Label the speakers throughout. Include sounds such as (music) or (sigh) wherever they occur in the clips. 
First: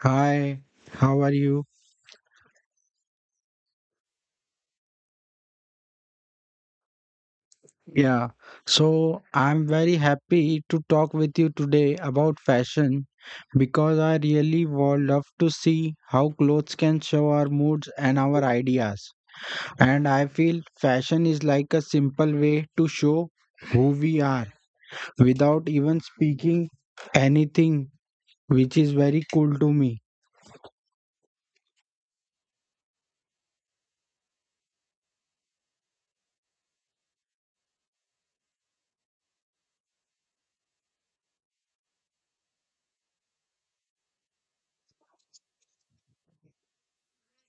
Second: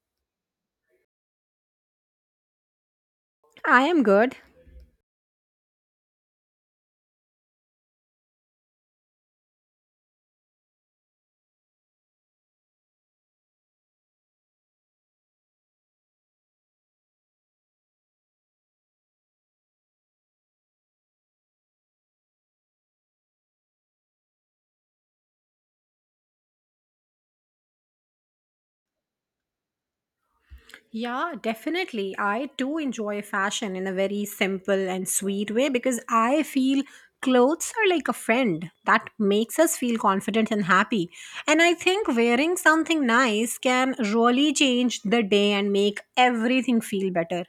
Speaker 1: Hi, how are you?
Speaker 2: I am good.
Speaker 1: Yeah, so I'm very happy to talk with you today about fashion because I really would love to see how clothes can show our moods and our ideas. And I feel fashion is like a simple way to show who we are without even speaking anything, which is very cool to me.
Speaker 2: Yeah, definitely. I too enjoy fashion in a very simple and sweet way because I feel clothes are like a friend that makes us feel confident and happy. And I think wearing something nice can really change the day and make everything feel better.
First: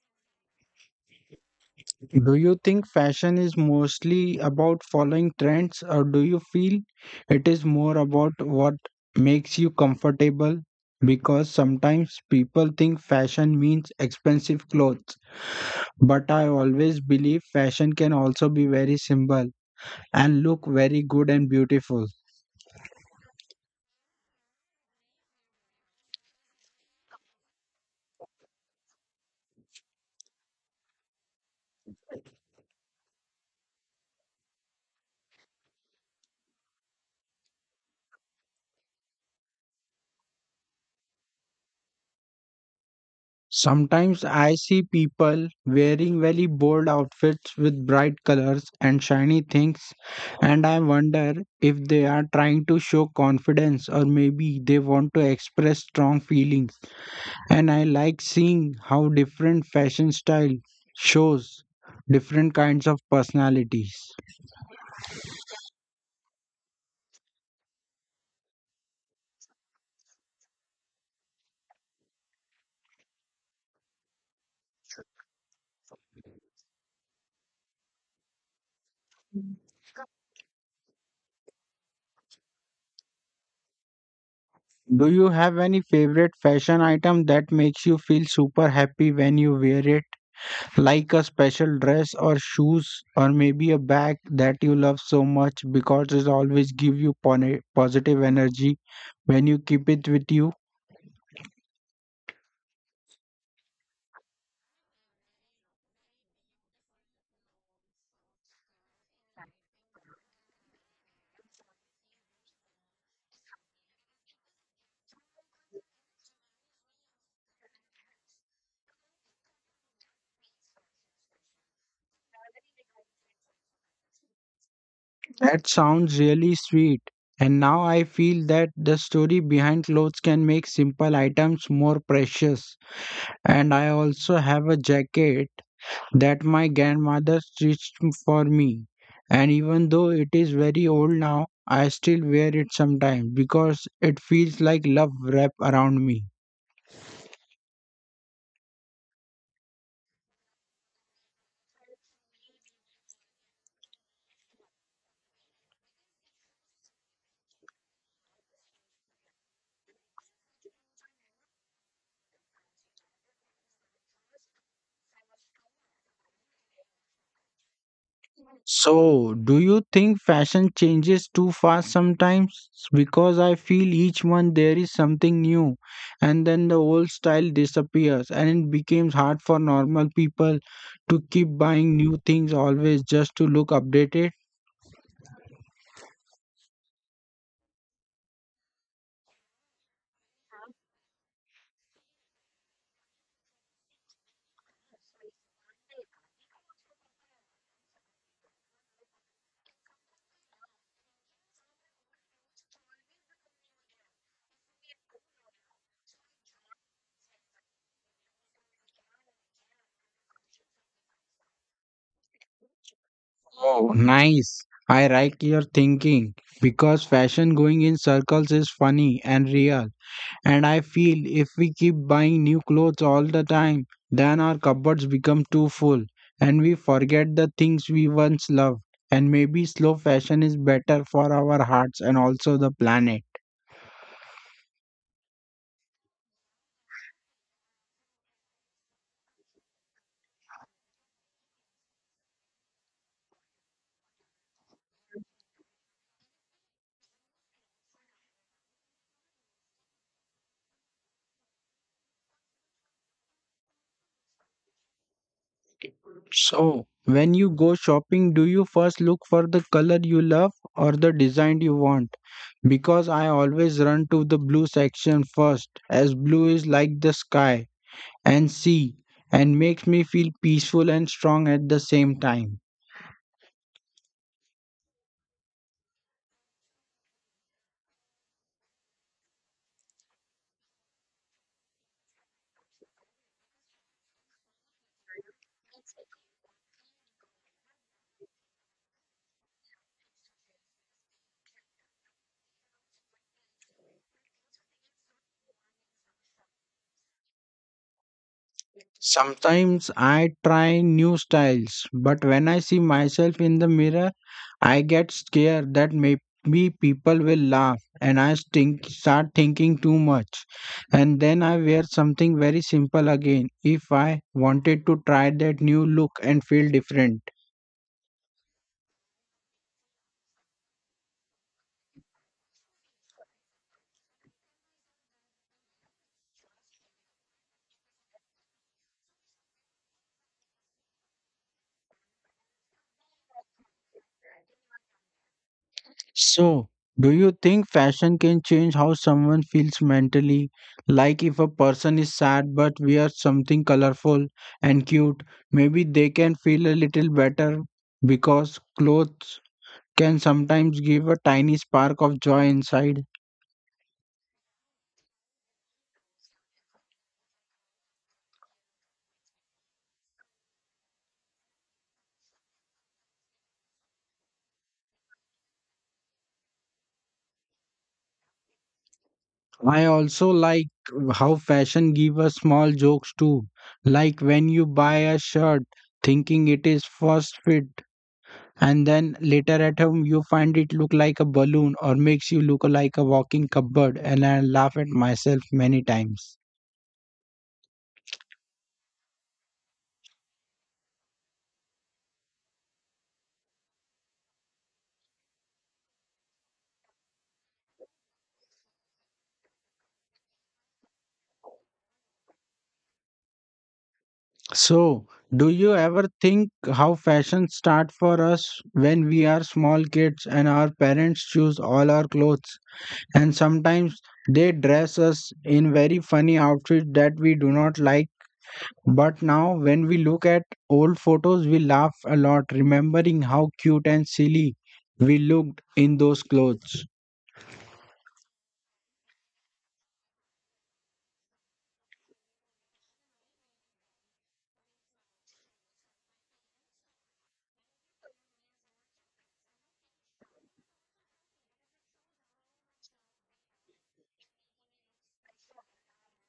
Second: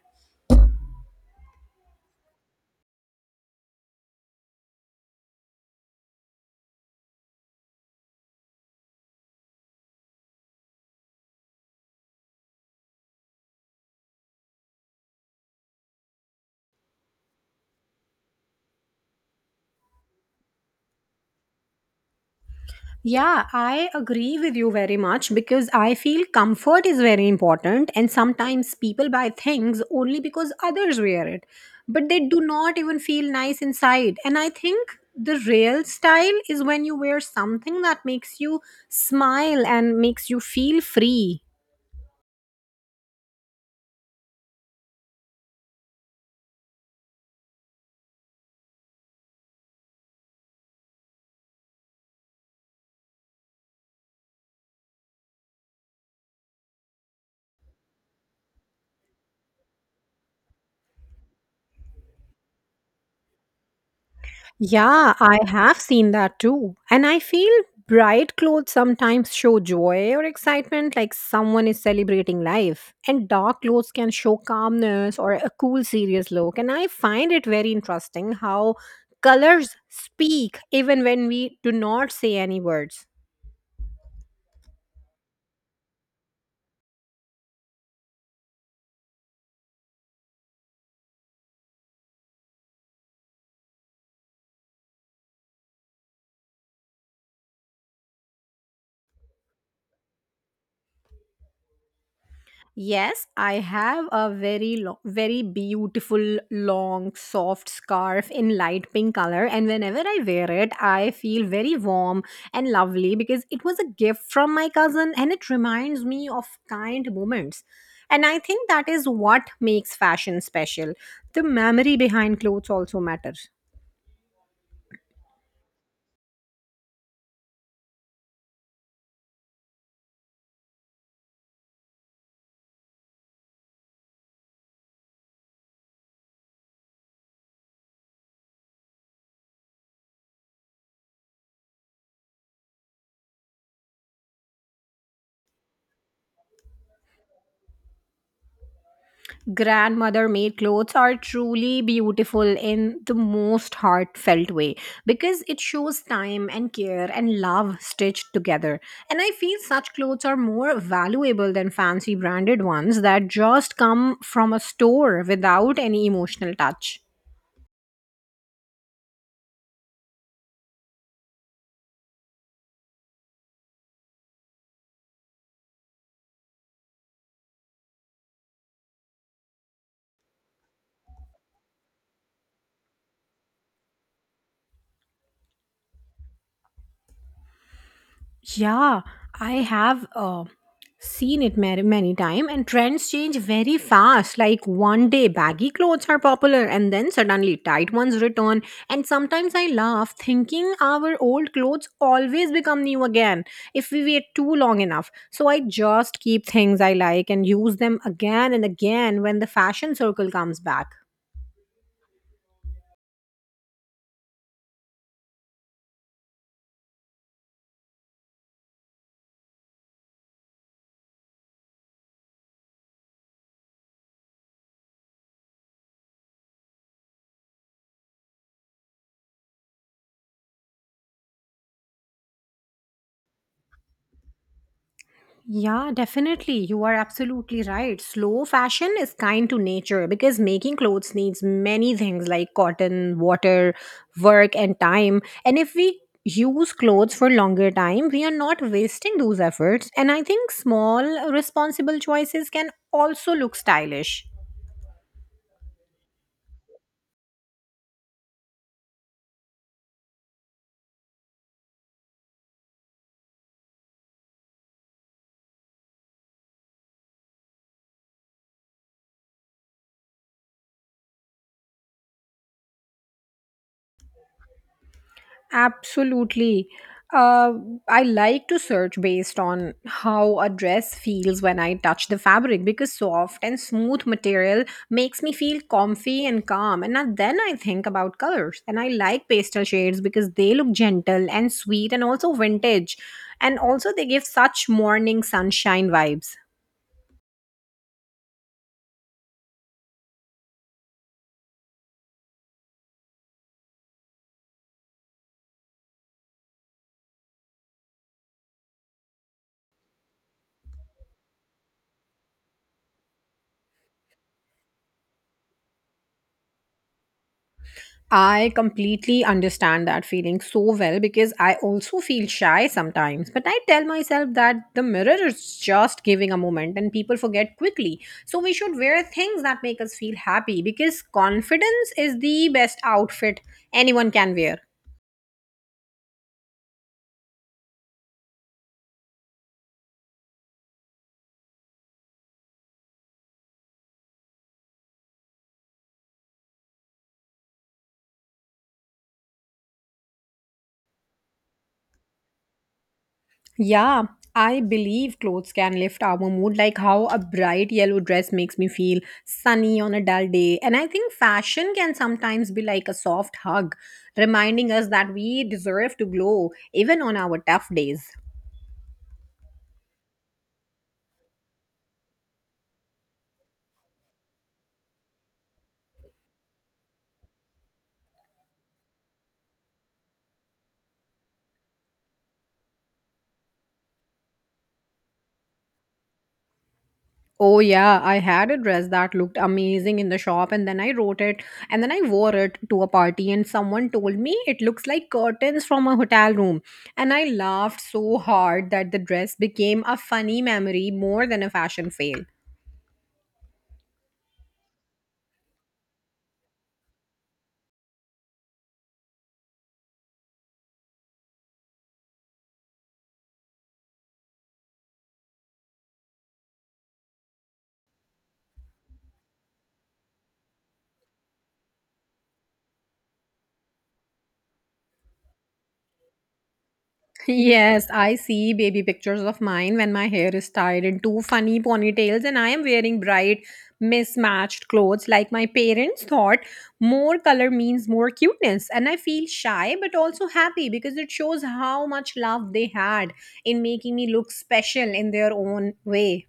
Speaker 1: Do you think fashion is mostly about following trends, or do you feel it is more about what makes you comfortable? Because sometimes people think fashion means expensive clothes, but I always believe fashion can also be very simple and look very good and beautiful.
Speaker 2: Yeah, I agree with you very much because I feel comfort is very important, and sometimes people buy things only because others wear it, but they do not even feel nice inside. And I think the real style is when you wear something that makes you smile and makes you feel free.
Speaker 1: Sometimes I see people wearing very bold outfits with bright colors and shiny things, and I wonder if they are trying to show confidence or maybe they want to express strong feelings. And I like seeing how different fashion style shows different kinds of personalities.
Speaker 2: Yeah, I have seen that too. And I feel bright clothes sometimes show joy or excitement, like someone is celebrating life. And dark clothes can show calmness or a cool, serious look. And I find it very interesting how colors speak even when we do not say any words.
Speaker 1: Do you have any favorite fashion item that makes you feel super happy when you wear it? Like a special dress or shoes or maybe a bag that you love so much because it always give you positive energy when you keep it with you.
Speaker 2: Yes, I have a very long, very beautiful long soft scarf in light pink color and whenever I wear it I feel very warm and lovely because it was a gift from my cousin and it reminds me of kind moments. And I think that is what makes fashion special. The memory behind clothes also matters.
Speaker 1: That sounds really sweet. And now I feel that the story behind clothes can make simple items more precious. And I also have a jacket that my grandmother stitched for me. And even though it is very old now, I still wear it sometimes because it feels like love wrapped around me.
Speaker 2: Grandmother made clothes are truly beautiful in the most heartfelt way because it shows time and care and love stitched together, and I feel such clothes are more valuable than fancy branded ones that just come from a store without any emotional touch.
Speaker 1: So, do you think fashion changes too fast sometimes? Because I feel each month there is something new, and then the old style disappears, and it becomes hard for normal people to keep buying new things always just to look updated.
Speaker 2: Yeah, I have seen it many, many time and trends change very fast. Like one day baggy clothes are popular and then suddenly tight ones return, and sometimes I laugh thinking our old clothes always become new again if we wait too long enough. So I just keep things I like and use them again and again when the fashion circle comes back.
Speaker 1: Oh, nice. I like your thinking because fashion going in circles is funny and real. And I feel if we keep buying new clothes all the time, then our cupboards become too full and we forget the things we once loved. And maybe slow fashion is better for our hearts and also the planet.
Speaker 2: Yeah, definitely. You are absolutely right. Slow fashion is kind to nature because making clothes needs many things like cotton, water, work, and time. And if we use clothes for longer time, we are not wasting those efforts. And I think small, responsible choices can also look stylish.
Speaker 1: So, when you go shopping, do you first look for the color you love or the design you want? Because I always run to the blue section first, as blue is like the sky and sea and makes me feel peaceful and strong at the same time.
Speaker 2: Absolutely. Uh, I like to search based on how a dress feels when I touch the fabric because soft and smooth material makes me feel comfy and calm. And now then I think about colors. And I like pastel shades because they look gentle and sweet and also vintage. And also, they give such morning sunshine vibes.
Speaker 1: Sometimes I try new styles, but when I see myself in the mirror, I get scared that maybe people will laugh and I think, start thinking too much. And then I wear something very simple again if I wanted to try that new look and feel different.
Speaker 2: I completely understand that feeling so well because I also feel shy sometimes. But I tell myself that the mirror is just giving a moment and people forget quickly. So we should wear things that make us feel happy because confidence is the best outfit anyone can wear.
Speaker 1: So, do you think fashion can change how someone feels mentally? Like if a person is sad but wears something colorful and cute, maybe they can feel a little better because clothes can sometimes give a tiny spark of joy inside.
Speaker 2: Yeah, I believe clothes can lift our mood, like how a bright yellow dress makes me feel sunny on a dull day. And I think fashion can sometimes be like a soft hug, reminding us that we deserve to glow even on our tough days.
Speaker 1: I also like how fashion give us small jokes too. Like when you buy a shirt thinking it is first fit and then later at home you find it look like a balloon or makes you look like a walking cupboard, and I laugh at myself many times.
Speaker 2: Oh, yeah, I had a dress that looked amazing in the shop, and then I wrote it, and then I wore it to a party, and someone told me it looks like curtains from a hotel room. And I laughed so hard that the dress became a funny memory more than a fashion fail.
Speaker 1: So, do you ever think how fashion start for us when we are small kids and our parents choose all our clothes and sometimes they dress us in very funny outfits that we do not like. But now, when we look at old photos, we laugh a lot, remembering how cute and silly we looked in those clothes.
Speaker 2: Yes, I see baby pictures of mine when my hair is tied in two funny ponytails and I am wearing bright, mismatched clothes. Like my parents thought, more color means more cuteness. And I feel shy but also happy because it shows how much love they had in making me look special in their own way.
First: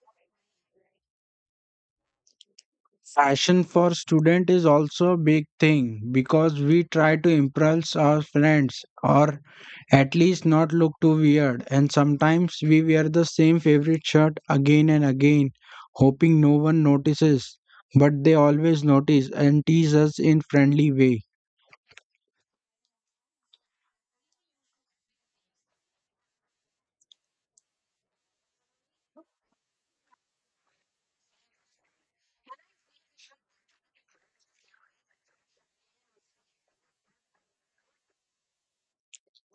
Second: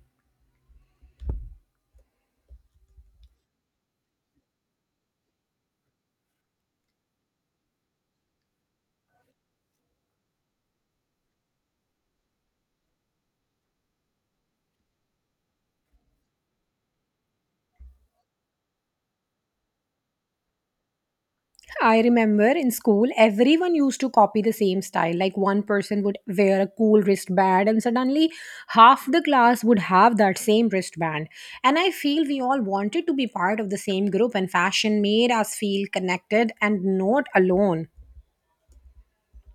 Speaker 1: Fashion for student is also a big thing because we try to impress our friends or at least not look too weird. And sometimes we wear the same favorite shirt again and again, hoping no one notices. But they always notice and tease us in friendly way.
Speaker 2: I remember in school, everyone used to copy the same style. Like one person would wear a cool wristband, and suddenly half the class would have that same wristband. And I feel we all wanted to be part of the same group, and fashion made us feel connected and not alone.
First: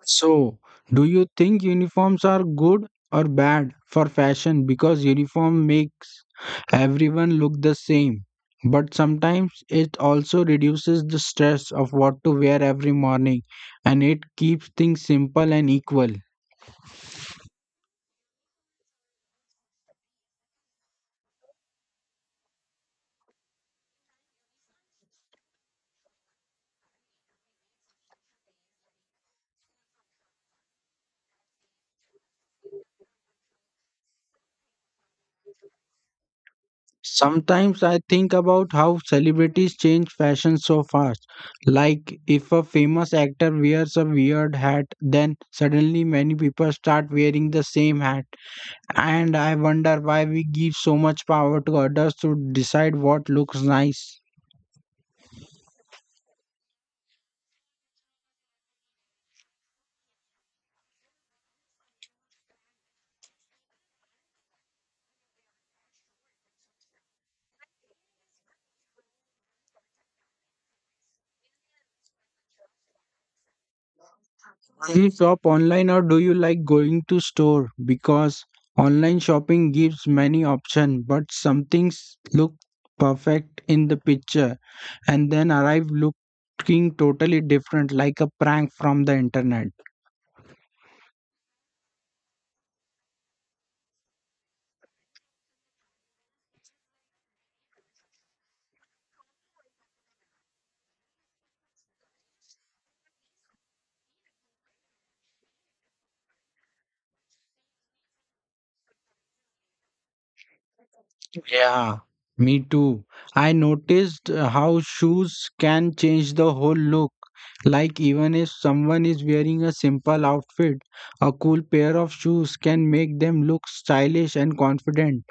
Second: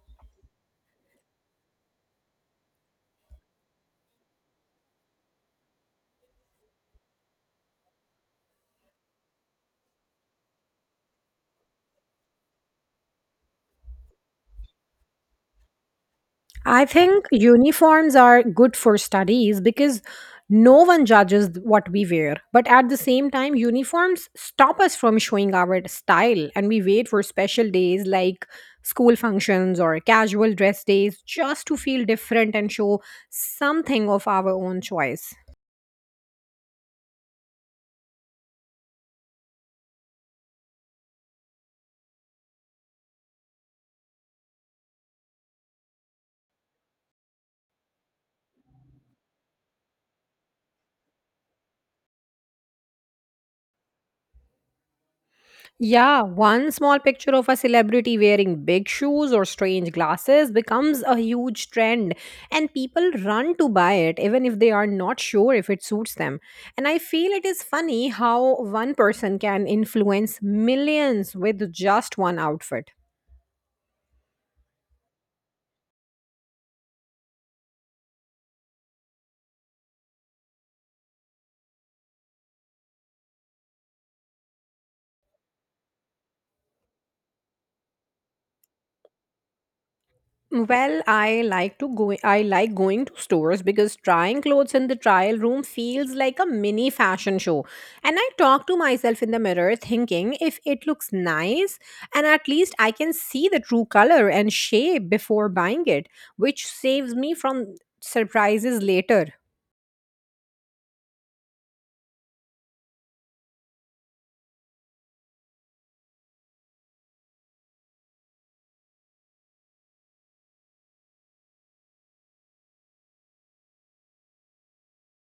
Speaker 1: So, do you think uniforms are good or bad for fashion because uniform makes everyone look the same? But sometimes it also reduces the stress of what to wear every morning and it keeps things simple and equal.
Speaker 2: I think uniforms are good for studies because no one judges what we wear. But at the same time, uniforms stop us from showing our style and we wait for special days like school functions or casual dress days just to feel different and show something of our own choice.
Speaker 1: Sometimes I think about how celebrities change fashion so fast. Like, if a famous actor wears a weird hat, then suddenly many people start wearing the same hat. And I wonder why we give so much power to others to decide what looks nice.
Speaker 2: Yeah, one small picture of a celebrity wearing big shoes or strange glasses becomes a huge trend, and people run to buy it even if they are not sure if it suits them. And I feel it is funny how one person can influence millions with just one outfit.
Speaker 1: Do you shop online or do you like going to store? Because online shopping gives many options, but some things look perfect in the picture and then arrive looking totally different, like a prank from the internet.
Speaker 2: Well, I like going to stores because trying clothes in the trial room feels like a mini fashion show. And I talk to myself in the mirror thinking if it looks nice, and at least I can see the true color and shape before buying it, which saves me from surprises later.
Speaker 1: Yeah, me too. I noticed how shoes can change the whole look. Like, even if someone is wearing a simple outfit, a cool pair of shoes can make them look stylish and confident.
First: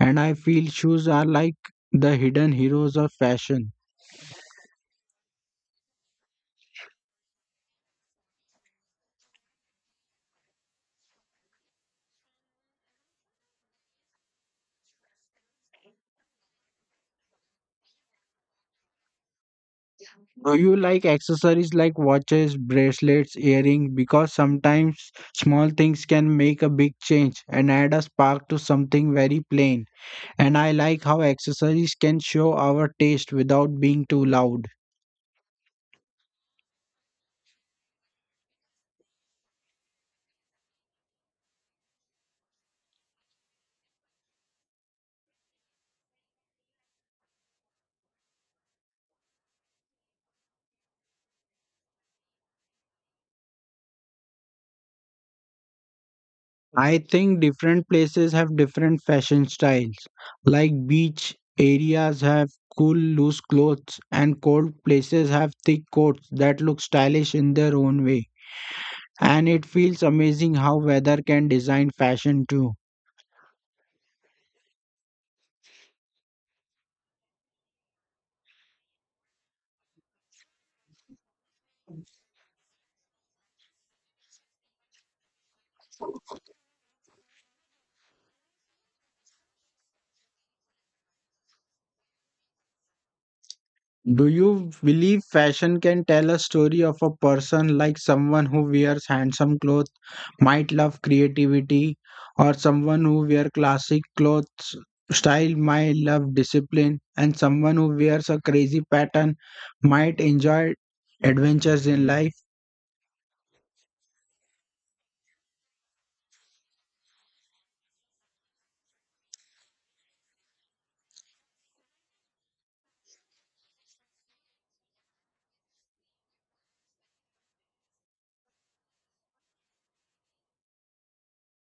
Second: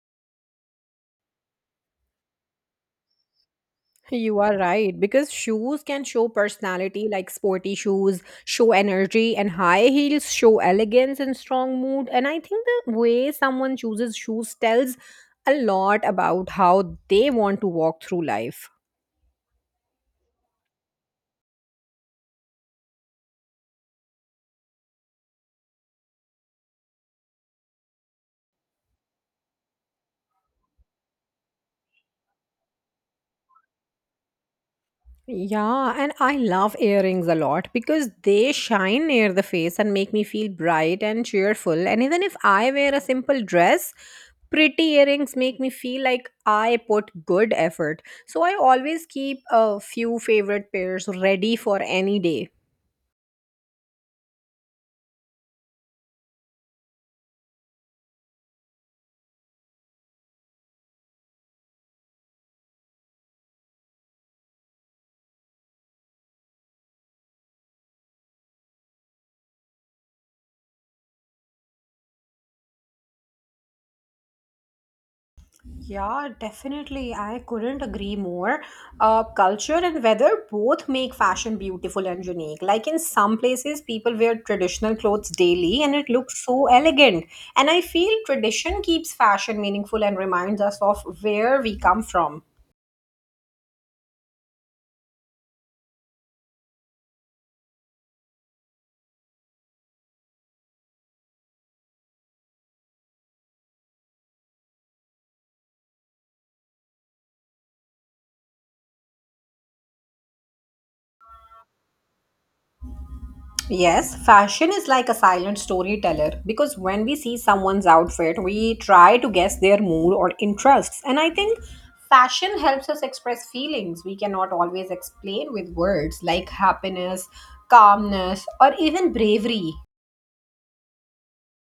Speaker 1: And I feel shoes are like the hidden heroes of fashion.
Speaker 2: You are right because shoes can show personality, like sporty shoes show energy, and high heels show elegance and strong mood. And I think the way someone chooses shoes tells a lot about how they want to walk through life.
Speaker 1: Do you like accessories like watches, bracelets, earrings? Because sometimes small things can make a big change and add a spark to something very plain. And I like how accessories can show our taste without being too loud.
Speaker 2: Yeah, and I love earrings a lot because they shine near the face and make me feel bright and cheerful. And even if I wear a simple dress, pretty earrings make me feel like I put good effort. So I always keep a few favorite pairs ready for any day.
Speaker 1: I think different places have different fashion styles. Like beach areas have cool loose clothes and cold places have thick coats that look stylish in their own way. And it feels amazing how weather can design fashion too.
Speaker 2: Yeah, definitely. I couldn't agree more. Culture and weather both make fashion beautiful and unique. Like in some places, people wear traditional clothes daily and it looks so elegant. And I feel tradition keeps fashion meaningful and reminds us of where we come from.
Speaker 1: Do you believe fashion can tell a story of a person, like someone who wears handsome clothes might love creativity, or someone who wears classic clothes style might love discipline, and someone who wears a crazy pattern might enjoy adventures in life?
Speaker 2: Yes, fashion is like a silent storyteller because when we see someone's outfit, we try to guess their mood or interests. And I think fashion helps us express feelings we cannot always explain with words like happiness, calmness, or even bravery.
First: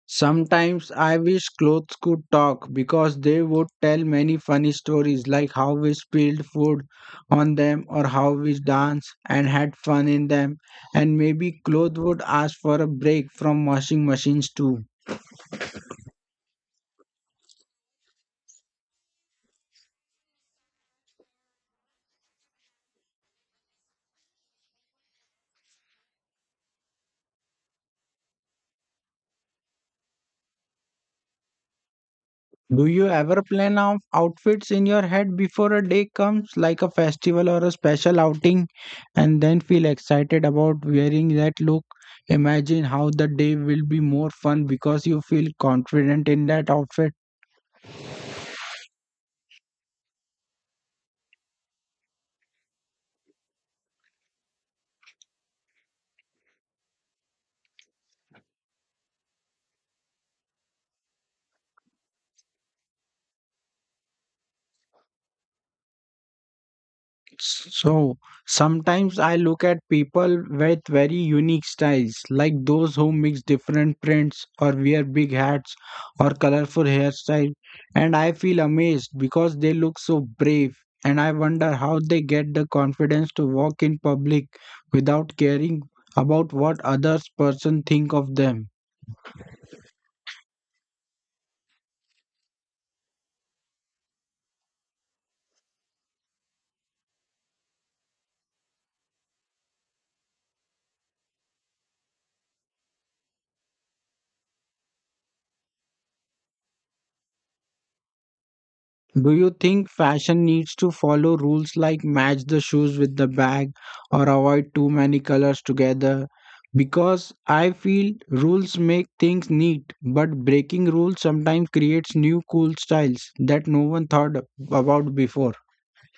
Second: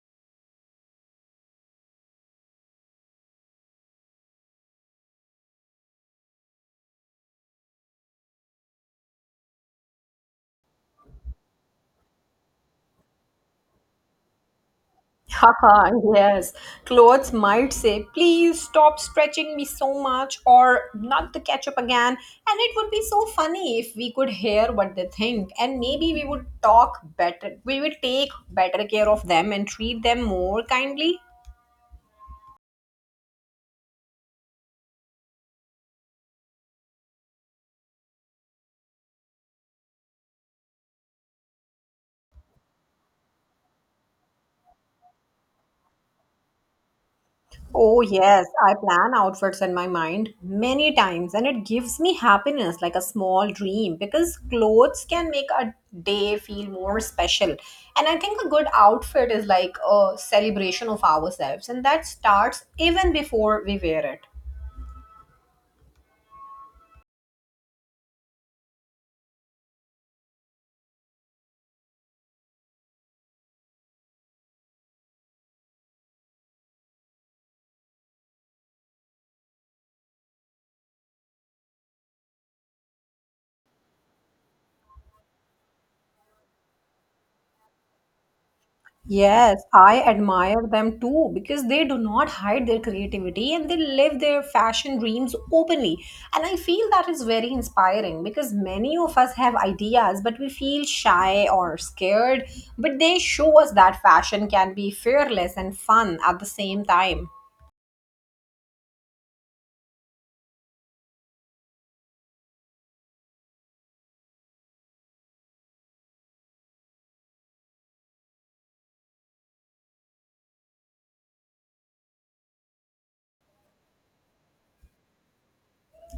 Speaker 1: Sometimes I wish clothes could talk because they would tell many funny stories, like how we spilled food on them or how we danced and had fun in them. And maybe clothes would ask for a break from washing machines too.
Speaker 2: Haha, yes. Clothes might say, please stop stretching me so much, or not the ketchup again. And it would be so funny if we could hear what they think. And maybe we would talk better. We would take better care of them and treat them more kindly.
Speaker 1: Do you ever plan out outfits in your head before a day comes, like a festival or a special outing, and then feel excited about wearing that look? Imagine how the day will be more fun because you feel confident in that outfit.
Speaker 2: Oh, yes, I plan outfits in my mind many times, and it gives me happiness like a small dream because clothes can make a day feel more special. And I think a good outfit is like a celebration of ourselves, and that starts even before we wear it.
Speaker 1: So sometimes I look at people with very unique styles, like those who mix different prints or wear big hats or colorful hairstyles, and I feel amazed because they look so brave. And I wonder how they get the confidence to walk in public without caring about what others person think of them.
Speaker 2: Yes, I admire them too because they do not hide their creativity and they live their fashion dreams openly. And I feel that is very inspiring because many of us have ideas, but we feel shy or scared. But they show us that fashion can be fearless and fun at the same time.
Speaker 1: Do you think fashion needs to follow rules, like match the shoes with the bag or avoid too many colors together? Because I feel rules make things neat, but breaking rules sometimes creates new cool styles that no one thought about before.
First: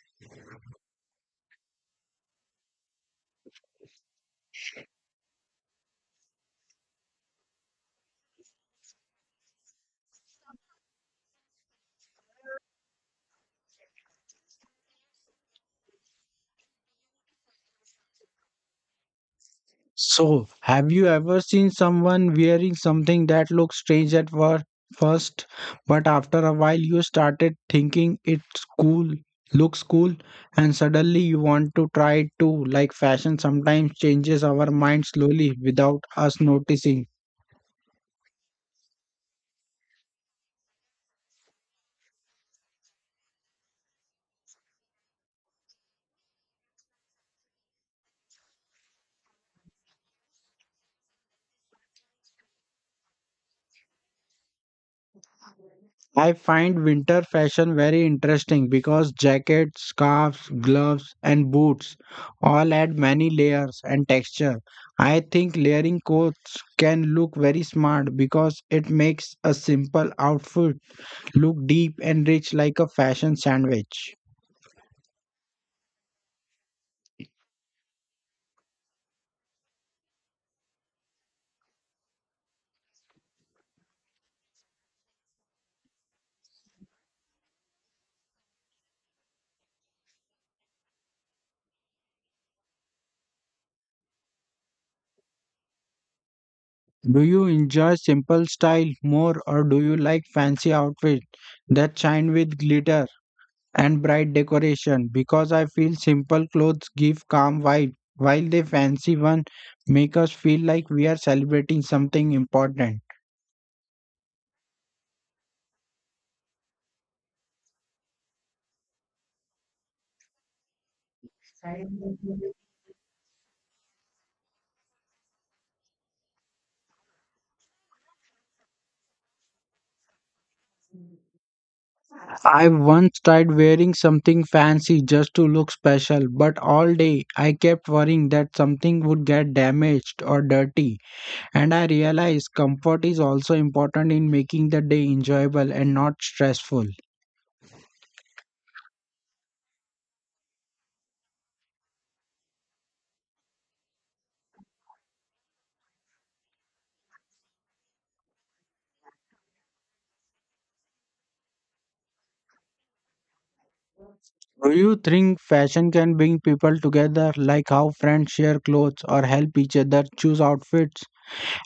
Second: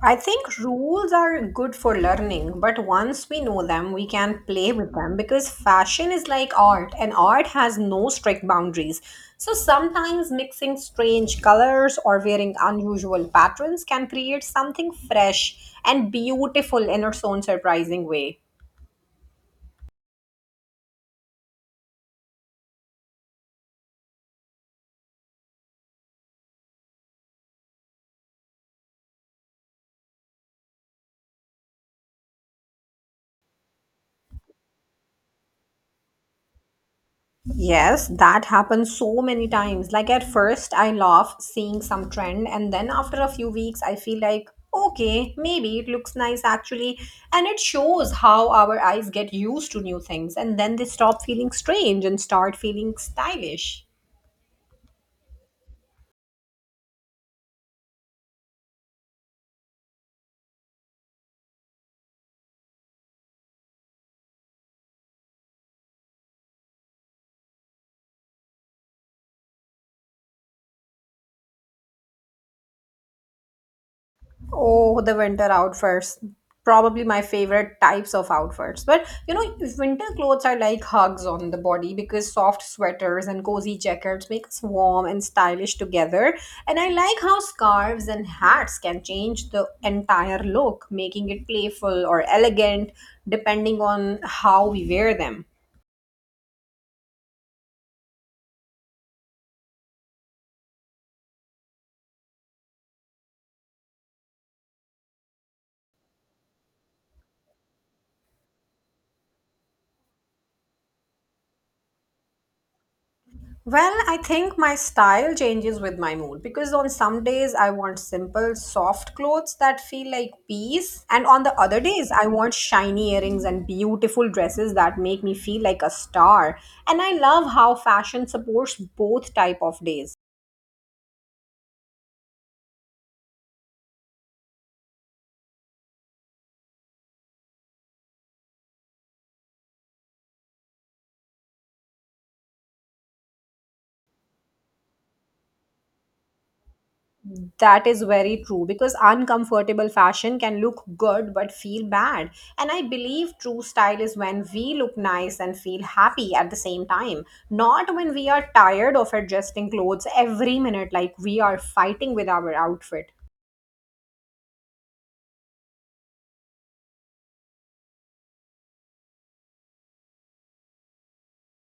Speaker 2: I think rules are good for learning, but once we know them, we can play with them because fashion is like art and art has no strict boundaries. So sometimes mixing strange colors or wearing unusual patterns can create something fresh and beautiful in its own surprising way.
Speaker 1: So, have you ever seen someone wearing something that looked strange at first, but after a while you started thinking looks cool, and suddenly you want to try it too? Like fashion sometimes changes our mind slowly without us noticing.
Speaker 2: Yes, that happens so many times. Like at first, I laugh seeing some trend, and then after a few weeks, I feel like, okay, maybe it looks nice actually. And it shows how our eyes get used to new things, and then they stop feeling strange and start feeling stylish.
Speaker 1: I find winter fashion very interesting because jackets, scarves, gloves, and boots all add many layers and texture. I think layering coats can look very smart because it makes a simple outfit look deep and rich, like a fashion sandwich.
Speaker 2: Oh, the winter outfits. Probably my favorite types of outfits. But you know, winter clothes are like hugs on the body because soft sweaters and cozy jackets make us warm and stylish together. And I like how scarves and hats can change the entire look, making it playful or elegant depending on how we wear them.
Speaker 1: Do you enjoy simple style more or do you like fancy outfits that shine with glitter and bright decoration? Because I feel simple clothes give calm vibe while the fancy one make us feel like we are celebrating something important.
Speaker 2: Well, I think my style changes with my mood because on some days I want simple, soft clothes that feel like peace, and on the other days I want shiny earrings and beautiful dresses that make me feel like a star. And I love how fashion supports both type of days.
Speaker 1: I once tried wearing something fancy just to look special, but all day I kept worrying that something would get damaged or dirty. And I realized comfort is also important in making the day enjoyable and not stressful.
Speaker 2: That is very true because uncomfortable fashion can look good but feel bad. And I believe true style is when we look nice and feel happy at the same time, not when we are tired of adjusting clothes every minute like we are fighting with our outfit.
Speaker 1: Do you think fashion can bring people together, like how friends share clothes or help each other choose outfits?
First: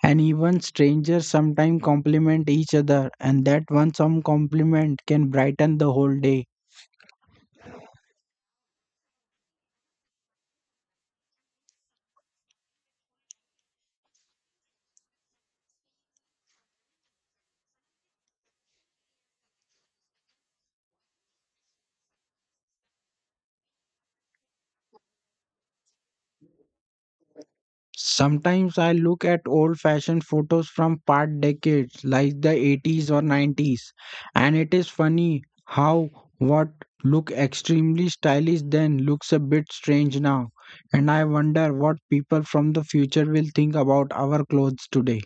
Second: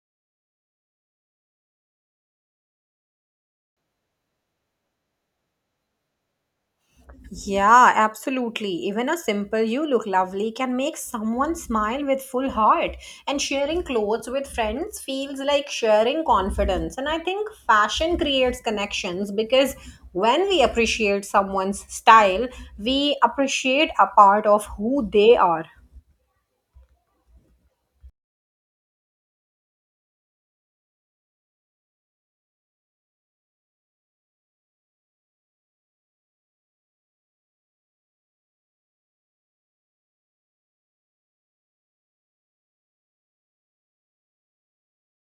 Speaker 1: And even strangers sometimes compliment each other, and that one some compliment can brighten the whole day.
Speaker 2: Yeah, absolutely. Even a simple you look lovely can make someone smile with full heart. And sharing clothes with friends feels like sharing confidence. And I think fashion creates connections because when we appreciate someone's style, we appreciate a part of who they are.
Speaker 1: Sometimes I look at old fashioned photos from past decades, like the 80s or 90s, and it is funny how what looked extremely stylish then looks a bit strange now. And I wonder what people from the future will think about our clothes today.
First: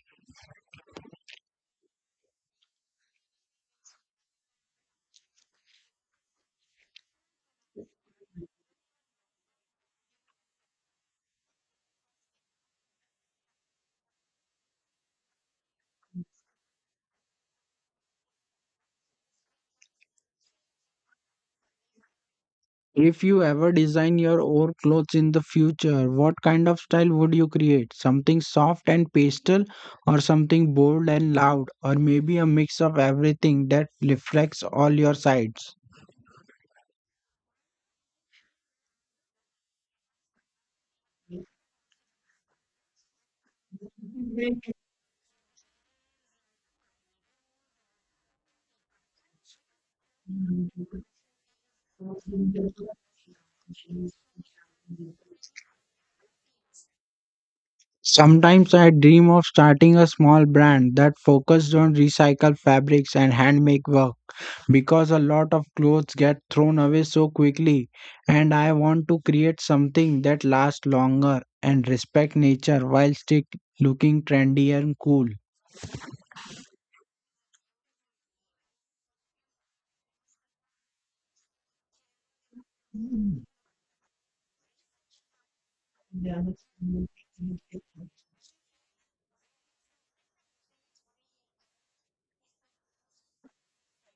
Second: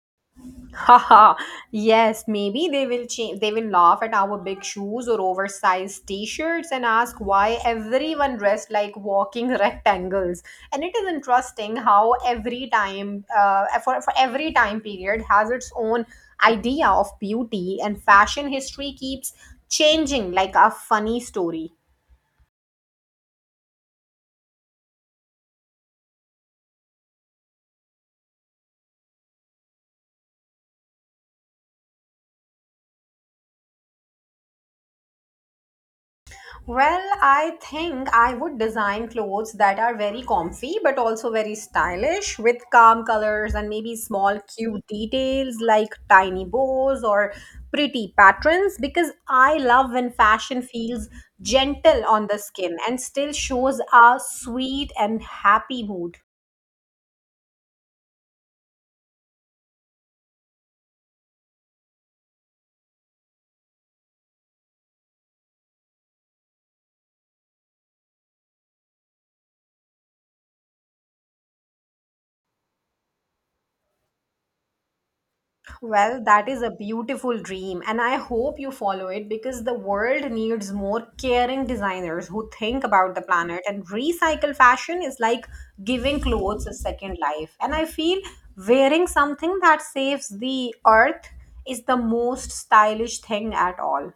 Speaker 2: Haha, yes, maybe they will laugh at our big shoes or oversized t-shirts and ask why everyone dressed like walking (laughs) rectangles. And it is interesting how every time for every time period has its own idea of beauty and fashion history keeps changing like a funny story.
Speaker 1: If you ever design your own clothes in the future, what kind of style would you create? Something soft and pastel, or something bold and loud, or maybe a mix of everything that reflects all your sides?
Speaker 2: Well, I think I would design clothes that are very comfy but also very stylish with calm colors and maybe small cute details like tiny bows or pretty patterns because I love when fashion feels gentle on the skin and still shows a sweet and happy mood.
Speaker 1: Sometimes I dream of starting a small brand that focused on recycled fabrics and handmade work, because a lot of clothes get thrown away so quickly and I want to create something that lasts longer and respect nature while still looking trendy and cool.
Speaker 2: Well, that is a beautiful dream, and I hope you follow it because the world needs more caring designers who think about the planet. And recycle fashion is like giving clothes a second life. And I feel wearing something that saves the earth is the most stylish thing at all.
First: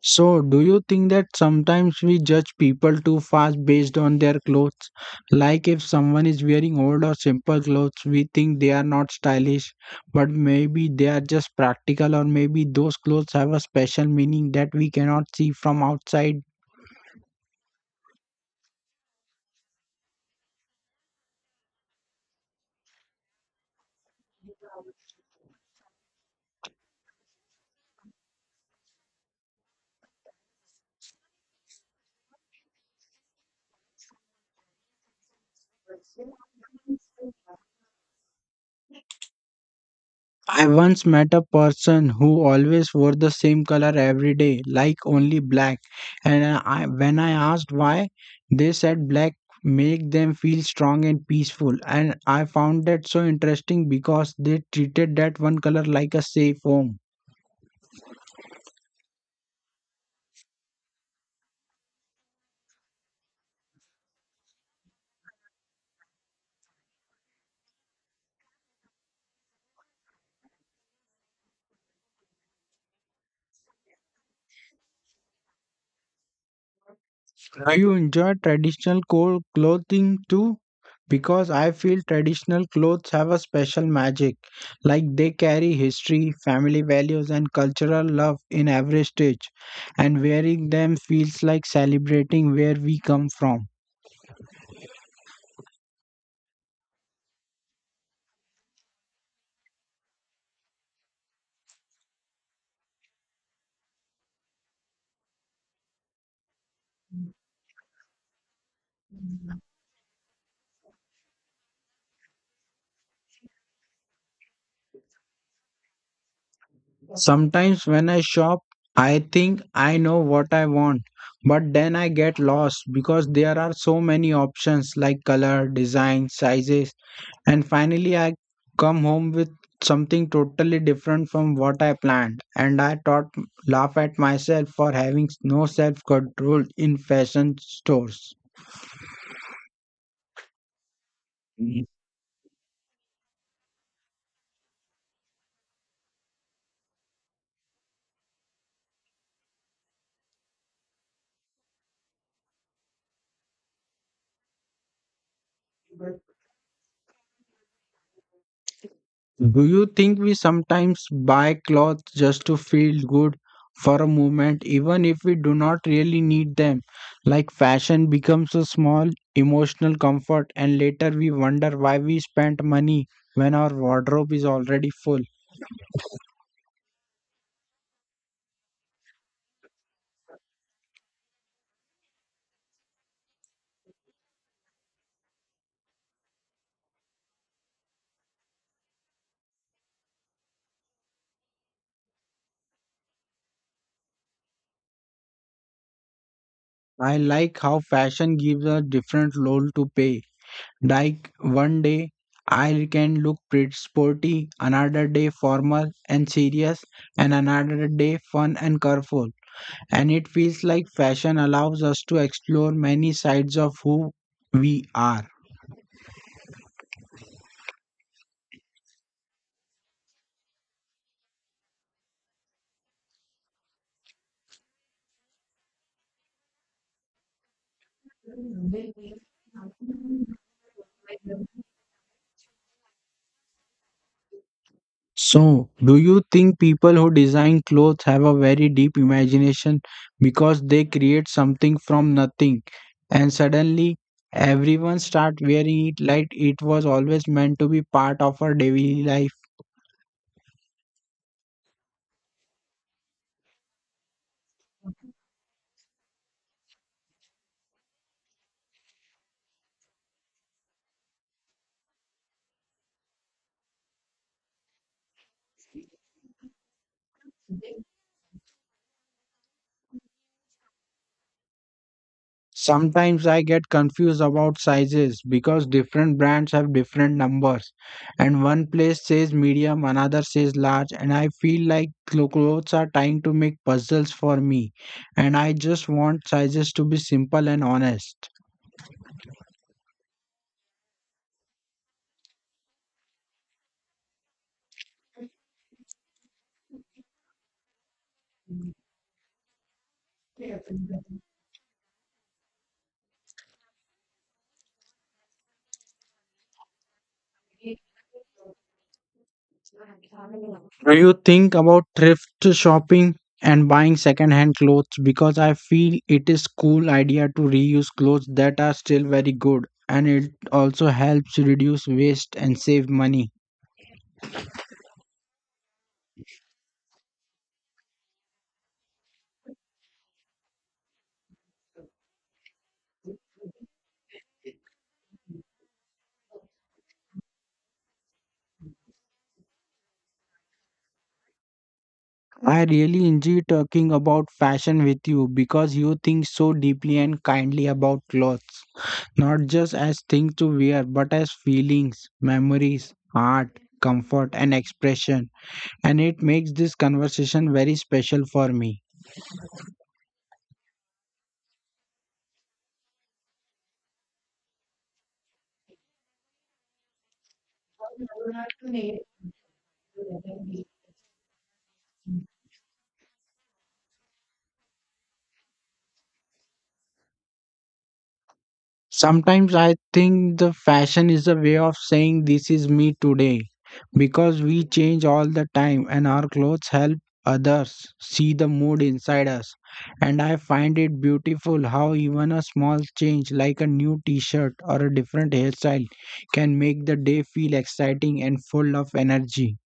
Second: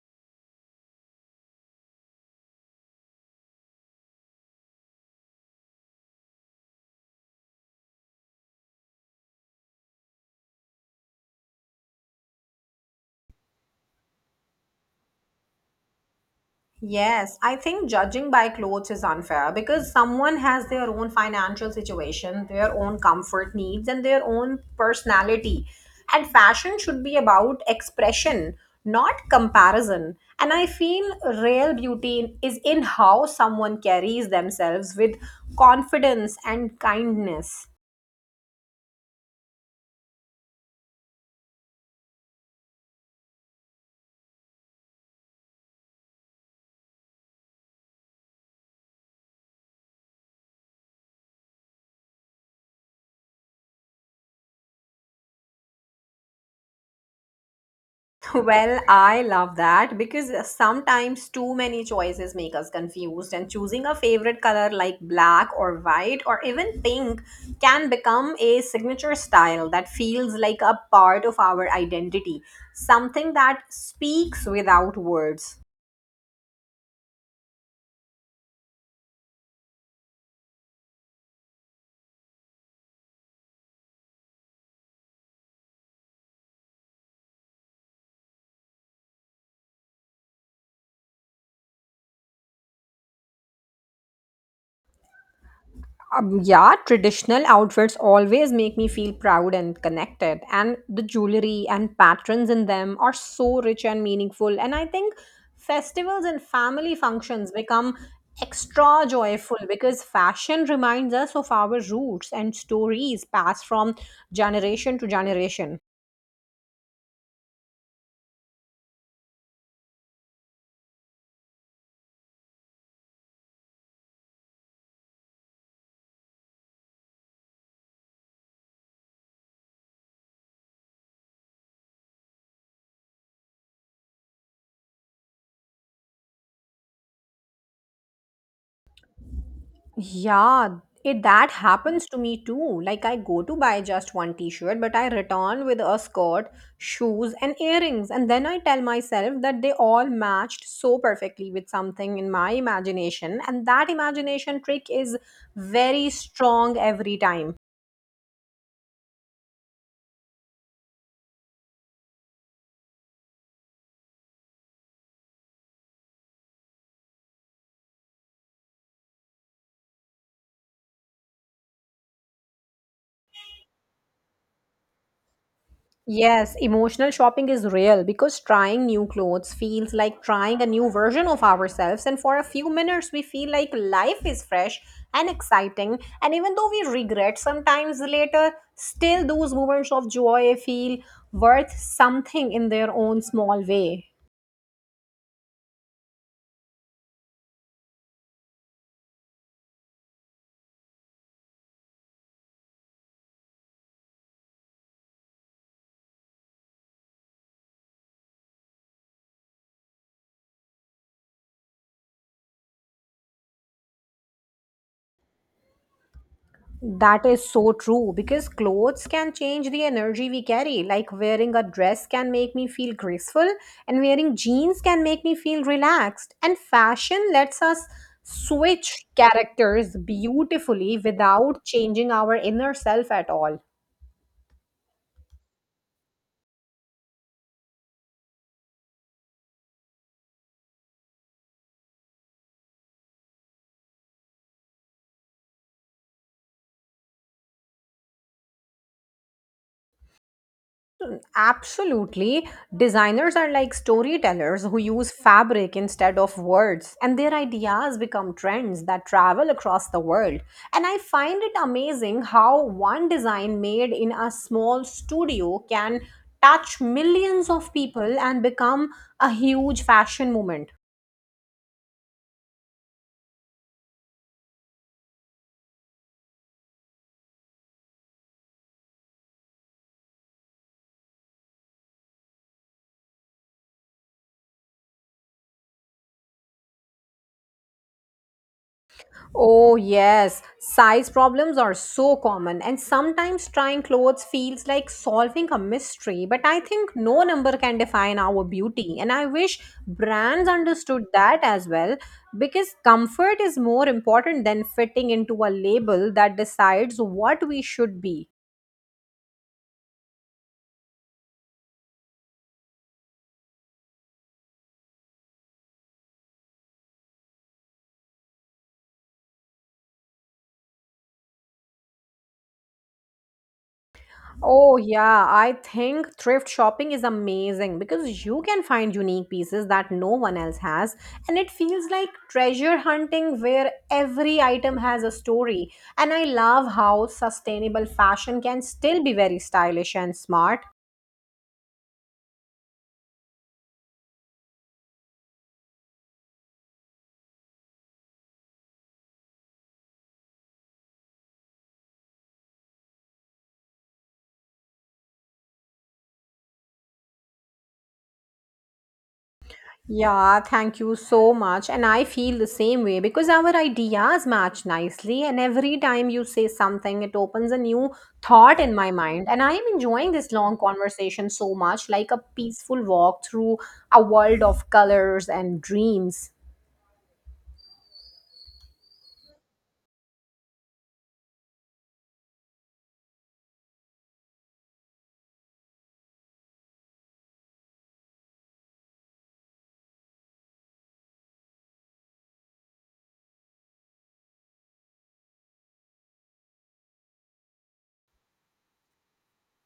Speaker 1: So, do you think that sometimes we judge people too fast based on their clothes? Like if someone is wearing old or simple clothes, we think they are not stylish, but maybe they are just practical, or maybe those clothes have a special meaning that we cannot see from outside.
Speaker 2: Yes, I think judging by clothes is unfair because someone has their own financial situation, their own comfort needs, and their own personality. And fashion should be about expression, not comparison. And I feel real beauty is in how someone carries themselves with confidence and kindness.
Speaker 1: I once met a person who always wore the same color every day, like only black. And I, when I asked why, they said black make them feel strong and peaceful. And I found that so interesting because they treated that one color like a safe home.
Speaker 2: Well, I love that because sometimes too many choices make us confused, and choosing a favorite color like black or white or even pink can become a signature style that feels like a part of our identity, something that speaks without words.
Speaker 1: Do you enjoy traditional clothing too? Because I feel traditional clothes have a special magic, like they carry history, family values, and cultural love in every stitch, and wearing them feels like celebrating where we come from.
Speaker 2: Yeah, traditional outfits always make me feel proud and connected, and the jewelry and patterns in them are so rich and meaningful. And I think festivals and family functions become extra joyful because fashion reminds us of our roots and stories passed from generation to generation.
Speaker 1: Sometimes when I shop, I think I know what I want, but then I get lost because there are so many options like color, design, sizes, and finally, I come home with something totally different from what I planned, and I thought laugh at myself for having no self control in fashion stores.
Speaker 2: Yeah, it that
Speaker 1: Mm.
Speaker 2: happens to me too. Like I go to buy just one t-shirt, but I return with a skirt, shoes, and earrings, and then I tell myself that they all matched so perfectly with something in my imagination, and that imagination trick is very strong every time.
Speaker 1: Do you think we sometimes buy clothes just to feel good for a moment, even if we do not really need them? Like fashion becomes a small emotional comfort, and later we wonder why we spent money when our wardrobe is already full.
Speaker 2: Yes, emotional shopping is real because trying new clothes feels like trying a new version of ourselves. And for a few minutes, we feel like life is fresh and exciting. And even though we regret sometimes later, still those moments of joy feel worth something in their own small way.
Speaker 1: I like how fashion gives a different role to pay. Like one day I can look pretty sporty, another day formal and serious, and another day fun and colorful. And it feels like fashion allows us to explore many sides of who we are.
Speaker 2: That is so true because clothes can change the energy we carry. Like wearing a dress can make me feel graceful, and wearing jeans can make me feel relaxed. And fashion lets us switch characters beautifully without changing our inner self at all.
Speaker 1: So, do you think people who design clothes have a very deep imagination because they create something from nothing and suddenly everyone start wearing it like it was always meant to be part of our daily life?
Speaker 2: Absolutely. Designers are like storytellers who use fabric instead of words, and their ideas become trends that travel across the world. And I find it amazing how one design made in a small studio can touch millions of people and become a huge fashion movement.
Speaker 1: Sometimes I get confused about sizes because different brands have different numbers, and one place says medium, another says large, and I feel like clothes are trying to make puzzles for me, and I just want sizes to be simple and honest.
Speaker 2: Oh, yes. Size problems are so common, and sometimes trying clothes feels like solving a mystery. But I think no number can define our beauty, and I wish brands understood that as well because comfort is more important than fitting into a label that decides what we should be.
Speaker 1: Do you think about thrift shopping and buying second-hand clothes? Because I feel it is cool idea to reuse clothes that are still very good, and it also helps reduce waste and save money.
Speaker 2: Oh, yeah. I think thrift shopping is amazing because you can find unique pieces that no one else has. And it feels like treasure hunting where every item has a story. And I love how sustainable fashion can still be very stylish and smart.
Speaker 1: I really enjoy talking about fashion with you because you think so deeply and kindly about clothes, not just as things to wear, but as feelings, memories, art, comfort, and expression. And it makes this conversation very special for me.
Speaker 2: Yeah, thank you so much. And I feel the same way because our ideas match nicely. And every time you say something, it opens a new thought in my mind. And I am enjoying this long conversation so much, like a peaceful walk through a world of colors and dreams.
Speaker 1: Sometimes I think the fashion is a way of saying this is me today because we change all the time and our clothes help others see the mood inside us. And I find it beautiful how even a small change like a new t shirt or a different hairstyle can make the day feel exciting and full of energy.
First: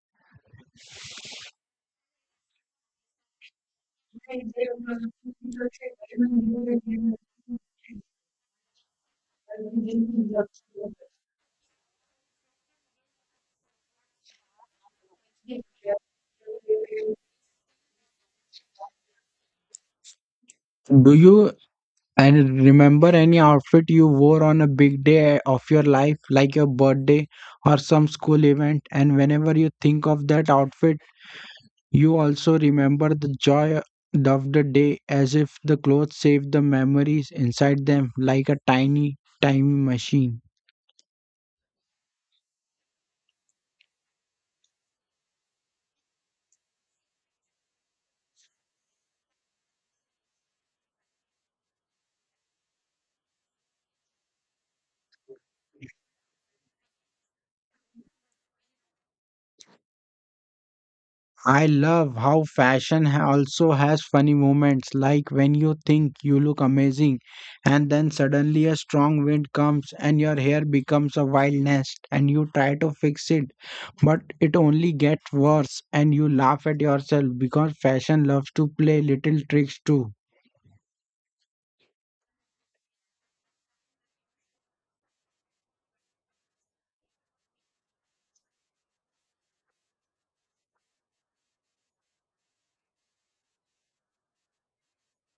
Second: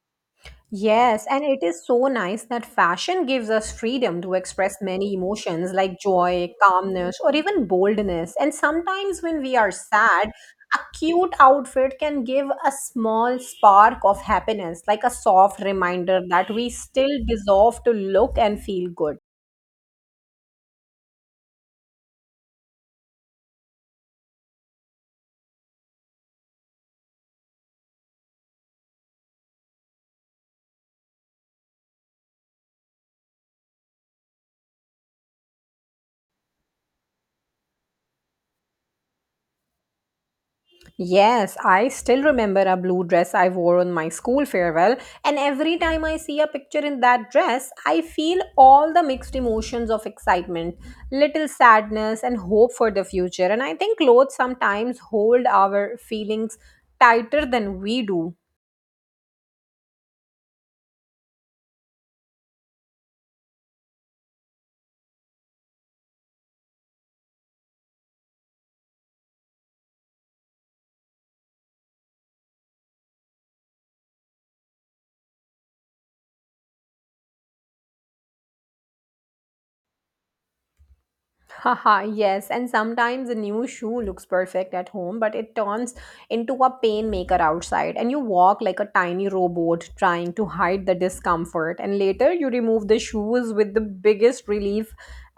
Speaker 2: Yes, and it is so nice that fashion gives us freedom to express many emotions like joy, calmness, or even boldness. And sometimes when we are sad, a cute outfit can give a small spark of happiness, like a soft reminder that we still deserve to look and feel good.
Speaker 1: Do you And remember any outfit you wore on a big day of your life, like your birthday or some school event. And whenever you think of that outfit, you also remember the joy of the day as if the clothes save the memories inside them like a tiny time machine.
Speaker 2: Yes, I still remember a blue dress I wore on my school farewell, and every time I see a picture in that dress, I feel all the mixed emotions of excitement, little sadness, and hope for the future. And I think clothes sometimes hold our feelings tighter than we do.
Speaker 1: I love how fashion also has funny moments, like when you think you look amazing, and then suddenly a strong wind comes and your hair becomes a wild nest, and you try to fix it, but it only gets worse, and you laugh at yourself because fashion loves to play little tricks too.
Speaker 2: Haha, yes, and sometimes a new shoe looks perfect at home, but it turns into a pain maker outside, and you walk like a tiny robot trying to hide the discomfort. And later, you remove the shoes with the biggest relief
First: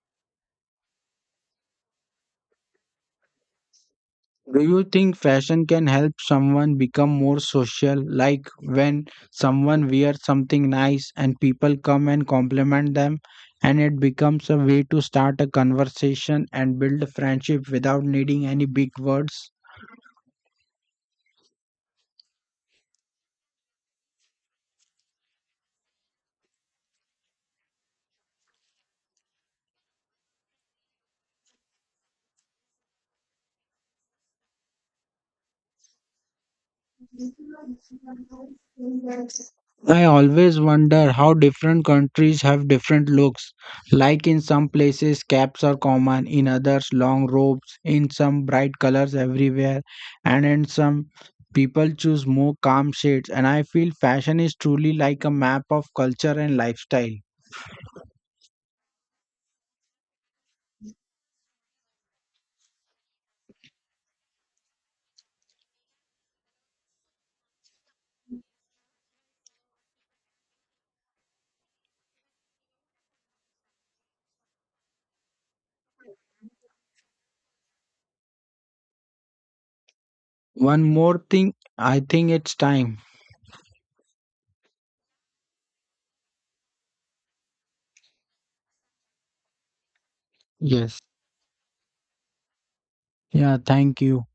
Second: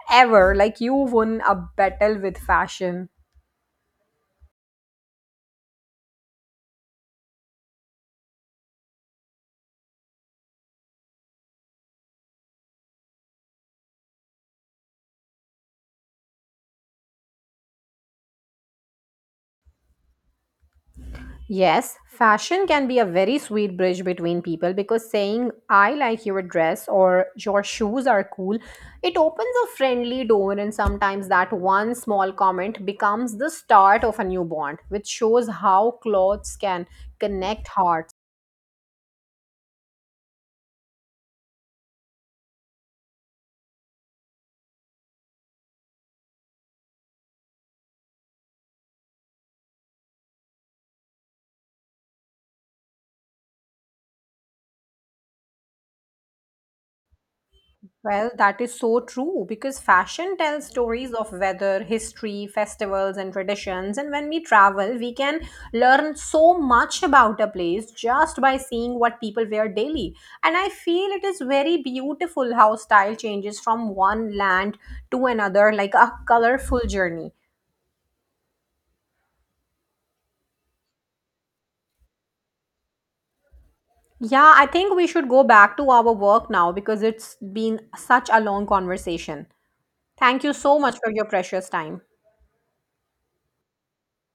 Speaker 2: ever, like you won a battle with fashion.
Speaker 1: Do you think fashion can help someone become more social? Like when someone wears something nice and people come and compliment them, and it becomes a way to start a conversation and build a friendship without needing any big words?
Speaker 2: Yes, fashion can be a very sweet bridge between people because saying, I like your dress or your shoes are cool, it opens a friendly door, and sometimes that one small comment becomes the start of a new bond, which shows how clothes can connect hearts.
Speaker 1: I always wonder how different countries have different looks. Like in some places, caps are common, in others, long robes, in some, bright colors everywhere, and in some, people choose more calm shades. And I feel fashion is truly like a map of culture and lifestyle.
Speaker 2: Well, that is so true because fashion tells stories of weather, history, festivals, and traditions. And when we travel, we can learn so much about a place just by seeing what people wear daily. And I feel it is very beautiful how style changes from one land to another, like a colorful journey.
Speaker 1: One more thing, I think it's time.
Speaker 2: Yeah, I think we should go back to our work now because it's been such a long conversation. Thank you so much
Speaker 1: Yes.
Speaker 2: for your precious time.
Speaker 1: Yeah, thank you.